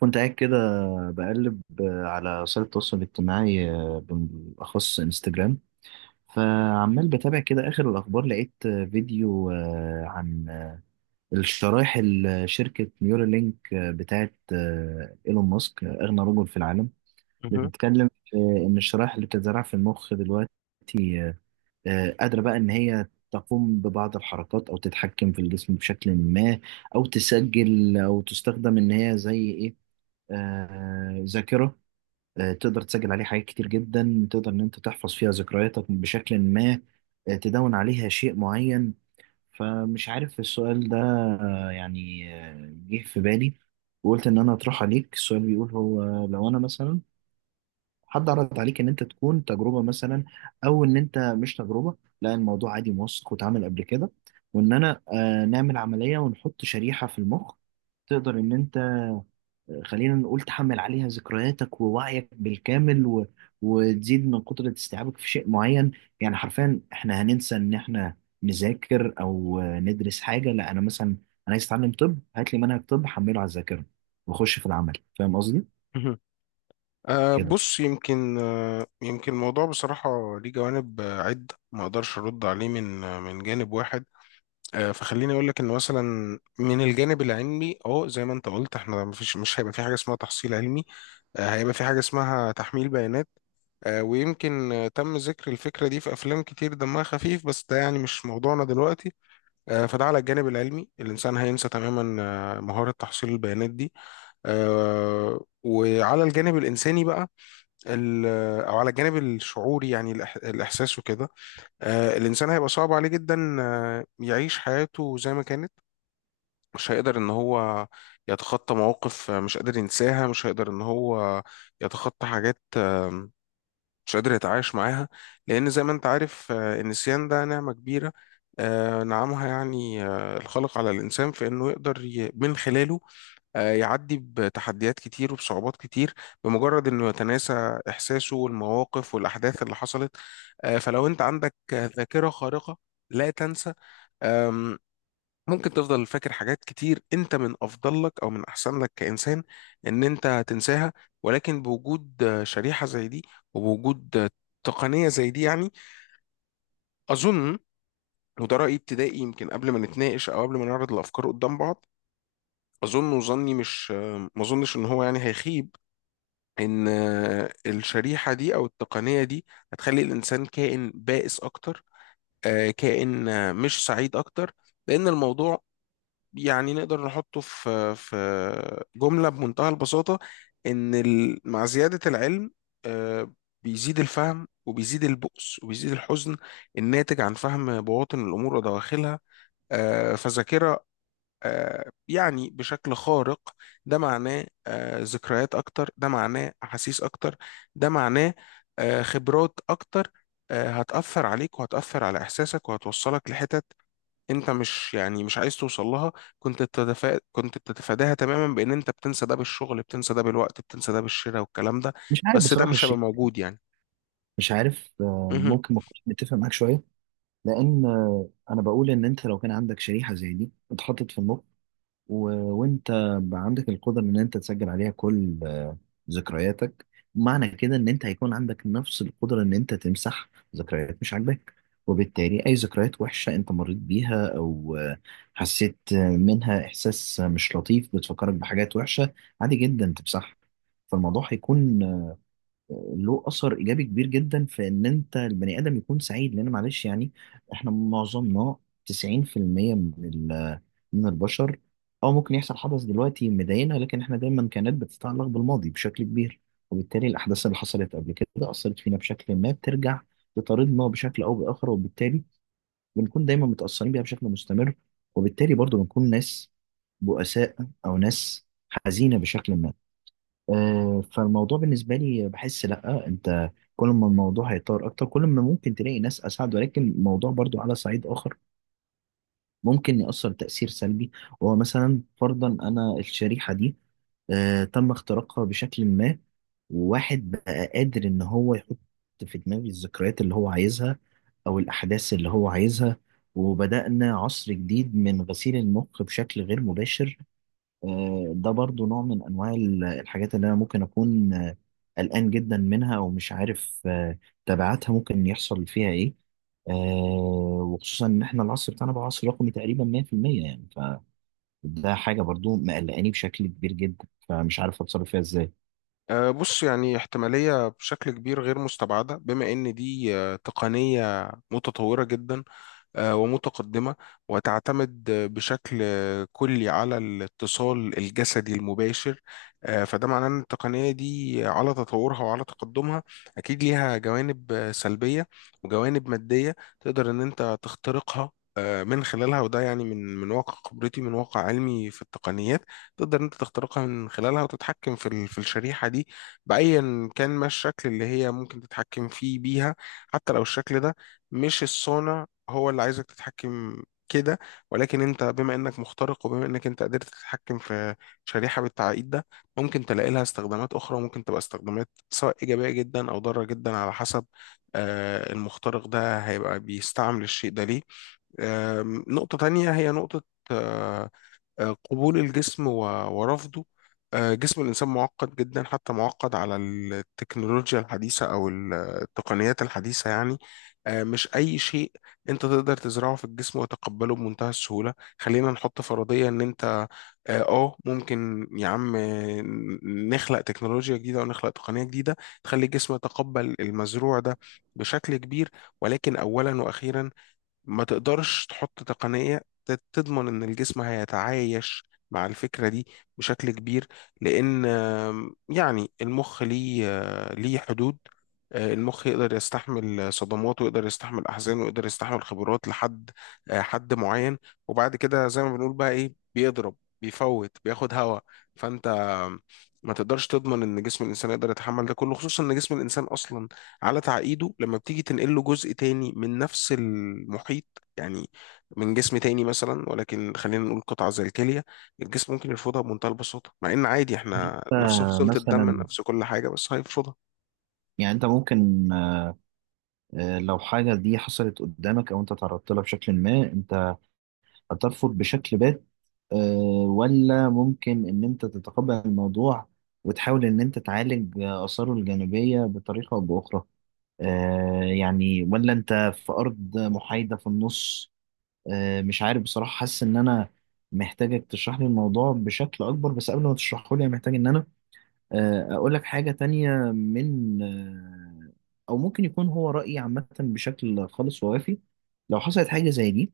كنت قاعد كده بقلب على وسائل التواصل الاجتماعي، بالأخص انستجرام. فعمال بتابع كده آخر الأخبار، لقيت فيديو عن الشرايح اللي شركة نيورالينك بتاعت إيلون ماسك، أغنى رجل في العالم، مهم. بتتكلم في إن الشرايح اللي بتتزرع في المخ دلوقتي قادرة بقى إن هي تقوم ببعض الحركات أو تتحكم في الجسم بشكل ما، أو تسجل، أو تستخدم إن هي زي إيه، ذاكرة. تقدر تسجل عليه حاجات كتير جدا، تقدر ان انت تحفظ فيها ذكرياتك بشكل ما، تدون عليها شيء معين. فمش عارف السؤال ده يعني جه في بالي، وقلت ان انا اطرح عليك السؤال. بيقول هو لو انا مثلا حد عرض عليك ان انت تكون تجربة، مثلا، او ان انت مش تجربة، لا الموضوع عادي موثق واتعمل قبل كده، وان انا نعمل عملية ونحط شريحة في المخ، تقدر ان انت، خلينا نقول، تحمل عليها ذكرياتك ووعيك بالكامل، و... وتزيد من قدرة استيعابك في شيء معين. يعني حرفيا احنا هننسى ان احنا نذاكر او ندرس حاجة، لا انا مثلا انا عايز اتعلم طب، هات لي منهج طب حمله على الذاكرة واخش في العمل. فاهم قصدي مهم. كده؟ بص، يمكن الموضوع بصراحة ليه جوانب عدة، ما أقدرش أرد عليه من جانب واحد. فخليني أقول لك إن مثلا من الجانب العلمي زي ما أنت قلت، إحنا مش هيبقى في حاجة اسمها تحصيل علمي، هيبقى في حاجة اسمها تحميل بيانات. ويمكن تم ذكر الفكرة دي في أفلام كتير دمها خفيف، بس ده يعني مش موضوعنا دلوقتي. فده على الجانب العلمي، الإنسان هينسى تماما مهارة تحصيل البيانات دي. وعلى الجانب الإنساني بقى، ال- أو على الجانب الشعوري، يعني الإحساس وكده، الإنسان هيبقى صعب عليه جدا يعيش حياته زي ما كانت. مش هيقدر إن هو يتخطى مواقف مش قادر ينساها، مش هيقدر إن هو يتخطى حاجات مش قادر يتعايش معاها، لأن زي ما أنت عارف النسيان ده نعمة كبيرة نعمها يعني الخالق على الإنسان، في إنه يقدر من خلاله يعدي بتحديات كتير وبصعوبات كتير بمجرد انه يتناسى احساسه والمواقف والاحداث اللي حصلت. فلو انت عندك ذاكرة خارقة لا تنسى، آم، ممكن تفضل فاكر حاجات كتير انت من افضل لك او من احسن لك كانسان ان انت تنساها. ولكن بوجود شريحة زي دي، وبوجود تقنية زي دي، يعني اظن، وده رأيي ابتدائي يمكن قبل ما نتناقش او قبل ما نعرض الافكار قدام بعض، اظن، وظني مش آه، ما اظنش ان هو يعني هيخيب، ان الشريحه دي او التقنيه دي هتخلي الانسان كائن بائس اكتر كائن مش سعيد اكتر. لان الموضوع يعني نقدر نحطه في في جمله بمنتهى البساطه، ان مع زياده العلم آه، بيزيد الفهم وبيزيد البؤس وبيزيد الحزن الناتج عن فهم بواطن الامور ودواخلها. فذاكره يعني بشكل خارق، ده معناه ذكريات اكتر، ده معناه احاسيس اكتر، ده معناه خبرات اكتر هتأثر عليك وهتأثر على احساسك وهتوصلك لحتت انت مش يعني مش عايز توصل لها، كنت بتتفاداها تماما بان انت بتنسى ده بالشغل، بتنسى ده بالوقت، بتنسى ده بالشراء، والكلام ده مش عارف بس ده بصراحة مش هيبقى الشيء، موجود يعني. مش عارف، مهم. ممكن ما اكونش متفق معاك شوية، لان انا بقول ان انت لو كان عندك شريحة زي دي اتحطت في المخ و... وانت بقى عندك القدرة ان انت تسجل عليها كل ذكرياتك، معنى كده ان انت هيكون عندك نفس القدرة ان انت تمسح ذكريات مش عاجباك. وبالتالي اي ذكريات وحشة انت مريت بيها او حسيت منها احساس مش لطيف بتفكرك بحاجات وحشة، عادي جدا تمسحها. فالموضوع هيكون له اثر ايجابي كبير جدا في ان انت البني ادم يكون سعيد، لان معلش يعني احنا معظمنا 90% من من البشر، او ممكن يحصل حدث دلوقتي مضايقنا، لكن احنا دايما كانت بتتعلق بالماضي بشكل كبير. وبالتالي الاحداث اللي حصلت قبل كده اثرت فينا بشكل ما، بترجع تطاردنا بشكل او باخر، وبالتالي بنكون دايما متاثرين بيها بشكل مستمر، وبالتالي برضو بنكون ناس بؤساء، او ناس حزينه بشكل ما. فالموضوع بالنسبة لي، بحس لأ، أنت كل ما الموضوع هيطور أكتر، كل ما ممكن تلاقي ناس أسعد. ولكن الموضوع برضو على صعيد آخر ممكن يأثر تأثير سلبي، وهو مثلا فرضا أنا الشريحة دي تم اختراقها بشكل ما، وواحد بقى قادر إن هو يحط في دماغي الذكريات اللي هو عايزها أو الأحداث اللي هو عايزها، وبدأنا عصر جديد من غسيل المخ بشكل غير مباشر. ده برضو نوع من انواع الحاجات اللي انا ممكن اكون قلقان جدا منها، او مش عارف تبعاتها ممكن يحصل فيها ايه، وخصوصا ان احنا العصر بتاعنا بقى عصر رقمي تقريبا 100% يعني. فده حاجه برضو مقلقاني بشكل كبير جدا، فمش عارف اتصرف فيها ازاي. بص، يعني احتمالية بشكل كبير غير مستبعدة، بما ان دي تقنية متطورة جدا ومتقدمة، وتعتمد بشكل كلي على الاتصال الجسدي المباشر. فده معناه ان التقنية دي على تطورها وعلى تقدمها اكيد ليها جوانب سلبية وجوانب مادية تقدر ان انت تخترقها من خلالها، وده يعني من واقع خبرتي، من واقع علمي في التقنيات، تقدر إن انت تخترقها من خلالها وتتحكم في الشريحة دي بأيا كان ما الشكل اللي هي ممكن تتحكم فيه بيها، حتى لو الشكل ده مش الصانع هو اللي عايزك تتحكم كده. ولكن انت بما انك مخترق، وبما انك انت قدرت تتحكم في شريحة بالتعقيد ده، ممكن تلاقي لها استخدامات اخرى، ممكن تبقى استخدامات سواء ايجابية جدا او ضارة جدا على حسب المخترق ده هيبقى بيستعمل الشيء ده ليه. نقطة تانية هي نقطة آه، قبول الجسم ورفضه. جسم الإنسان معقد جدا، حتى معقد على التكنولوجيا الحديثة أو التقنيات الحديثة يعني. مش أي شيء أنت تقدر تزرعه في الجسم وتقبله بمنتهى السهولة. خلينا نحط فرضية إن أنت ممكن يا عم نخلق تكنولوجيا جديدة ونخلق تقنية جديدة تخلي الجسم يتقبل المزروع ده بشكل كبير، ولكن أولا وأخيرا ما تقدرش تحط تقنية تضمن إن الجسم هيتعايش مع الفكرة دي بشكل كبير، لأن يعني المخ ليه ليه حدود. المخ يقدر يستحمل صدمات، ويقدر يستحمل أحزان، ويقدر يستحمل خبرات لحد حد معين، وبعد كده زي ما بنقول بقى إيه، بيضرب، بيفوت، بياخد هوا. فأنت ما تقدرش تضمن إن جسم الإنسان يقدر يتحمل ده كله، خصوصا إن جسم الإنسان أصلا على تعقيده لما بتيجي تنقل له جزء تاني من نفس المحيط، يعني من جسم تاني مثلا، ولكن خلينا نقول قطعة زي الكلية، الجسم ممكن يرفضها بمنتهى البساطة، مع إن عادي إحنا نفس فصيلة الدم، مثلا، نفس كل حاجة، بس هيرفضها. يعني انت ممكن لو حاجه دي حصلت قدامك او انت تعرضت لها بشكل ما، انت هترفض بشكل بات، آه، ولا ممكن إن أنت تتقبل الموضوع وتحاول إن أنت تعالج آثاره الجانبية بطريقة أو بأخرى، يعني، ولا أنت في أرض محايدة في النص؟ مش عارف بصراحة، حاسس إن أنا محتاجك تشرح لي الموضوع بشكل أكبر. بس قبل ما تشرحه لي، أنا محتاج إن أنا أقول لك حاجة تانية من أو ممكن يكون هو رأيي عامة بشكل خالص ووافي. لو حصلت حاجة زي دي،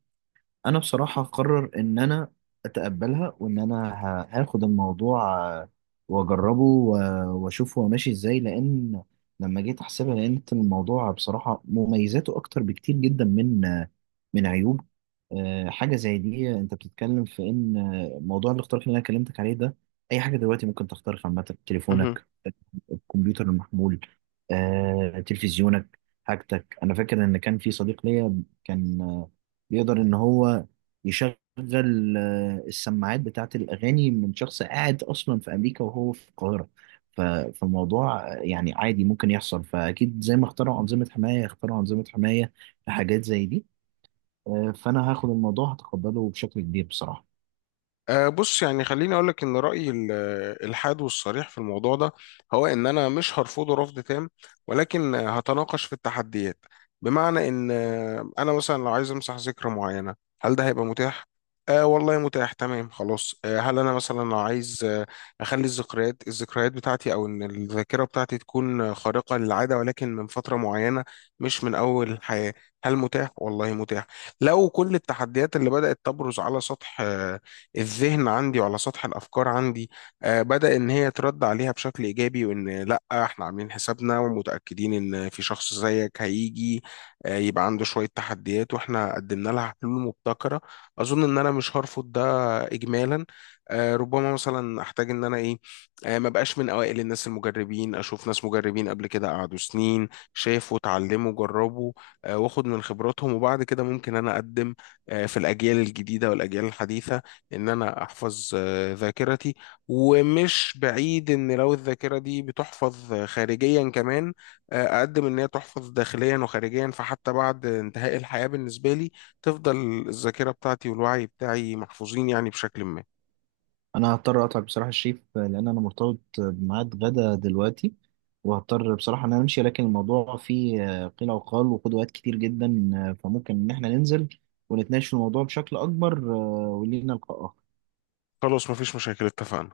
انا بصراحه قرر ان انا اتقبلها، وان انا هاخد الموضوع واجربه و- واشوف هو ماشي ازاي. لان لما جيت احسبها، لقيت الموضوع بصراحه مميزاته اكتر بكتير جدا من من عيوب حاجه زي دي. انت بتتكلم في ان موضوع الاختراق اللي انا كلمتك عليه ده، اي حاجه دلوقتي ممكن تخترق، عامه تليفونك، الكمبيوتر المحمول، تلفزيونك، حاجتك. انا فاكر ان كان في صديق ليا كان بيقدر ان هو يشغل السماعات بتاعت الأغاني من شخص قاعد أصلا في أمريكا وهو في القاهرة. ف- فالموضوع يعني عادي ممكن يحصل. فأكيد زي ما اخترعوا أنظمة حماية، اخترعوا أنظمة حماية لحاجات زي دي. فأنا هاخد الموضوع، هتقبله بشكل كبير بصراحة. بص، يعني خليني أقولك إن رأيي الحاد والصريح في الموضوع ده هو إن أنا مش هرفضه رفض تام، ولكن هتناقش في التحديات، بمعنى إن أنا مثلا لو عايز أمسح ذكرى معينة، هل ده هيبقى متاح؟ والله متاح، تمام خلاص. هل أنا مثلا لو عايز أخلي الذكريات بتاعتي، أو إن الذاكرة بتاعتي تكون خارقة للعادة ولكن من فترة معينة مش من أول الحياة، هل متاح؟ والله متاح. لو كل التحديات اللي بدأت تبرز على سطح الذهن عندي وعلى سطح الافكار عندي بدا ان هي ترد عليها بشكل ايجابي، وان لا احنا عاملين حسابنا ومتاكدين ان في شخص زيك هيجي يبقى عنده شويه تحديات، واحنا قدمنا لها حلول مبتكره، اظن ان انا مش هرفض ده اجمالا. ربما مثلا احتاج ان انا ايه ما بقاش من اوائل الناس المجربين، اشوف ناس مجربين قبل كده قعدوا سنين، شافوا، اتعلموا، جربوا واخد من خبراتهم، وبعد كده ممكن انا اقدم في الاجيال الجديده والاجيال الحديثه ان انا احفظ ذاكرتي. ومش بعيد ان لو الذاكره دي بتحفظ خارجيا كمان اقدم ان هي تحفظ داخليا وخارجيا، فحتى بعد انتهاء الحياه بالنسبه لي تفضل الذاكره بتاعتي والوعي بتاعي محفوظين يعني بشكل ما. أنا هضطر أقطع بصراحة الشيف لأن أنا مرتبط بميعاد غدا دلوقتي، وهضطر بصراحة إن أنا أمشي. لكن الموضوع فيه قيل وقال وقدوات كتير جدا، فممكن إن إحنا ننزل ونتناقش في الموضوع بشكل أكبر. ولينا لقاء آخر. خلاص، مفيش مشاكل، اتفقنا.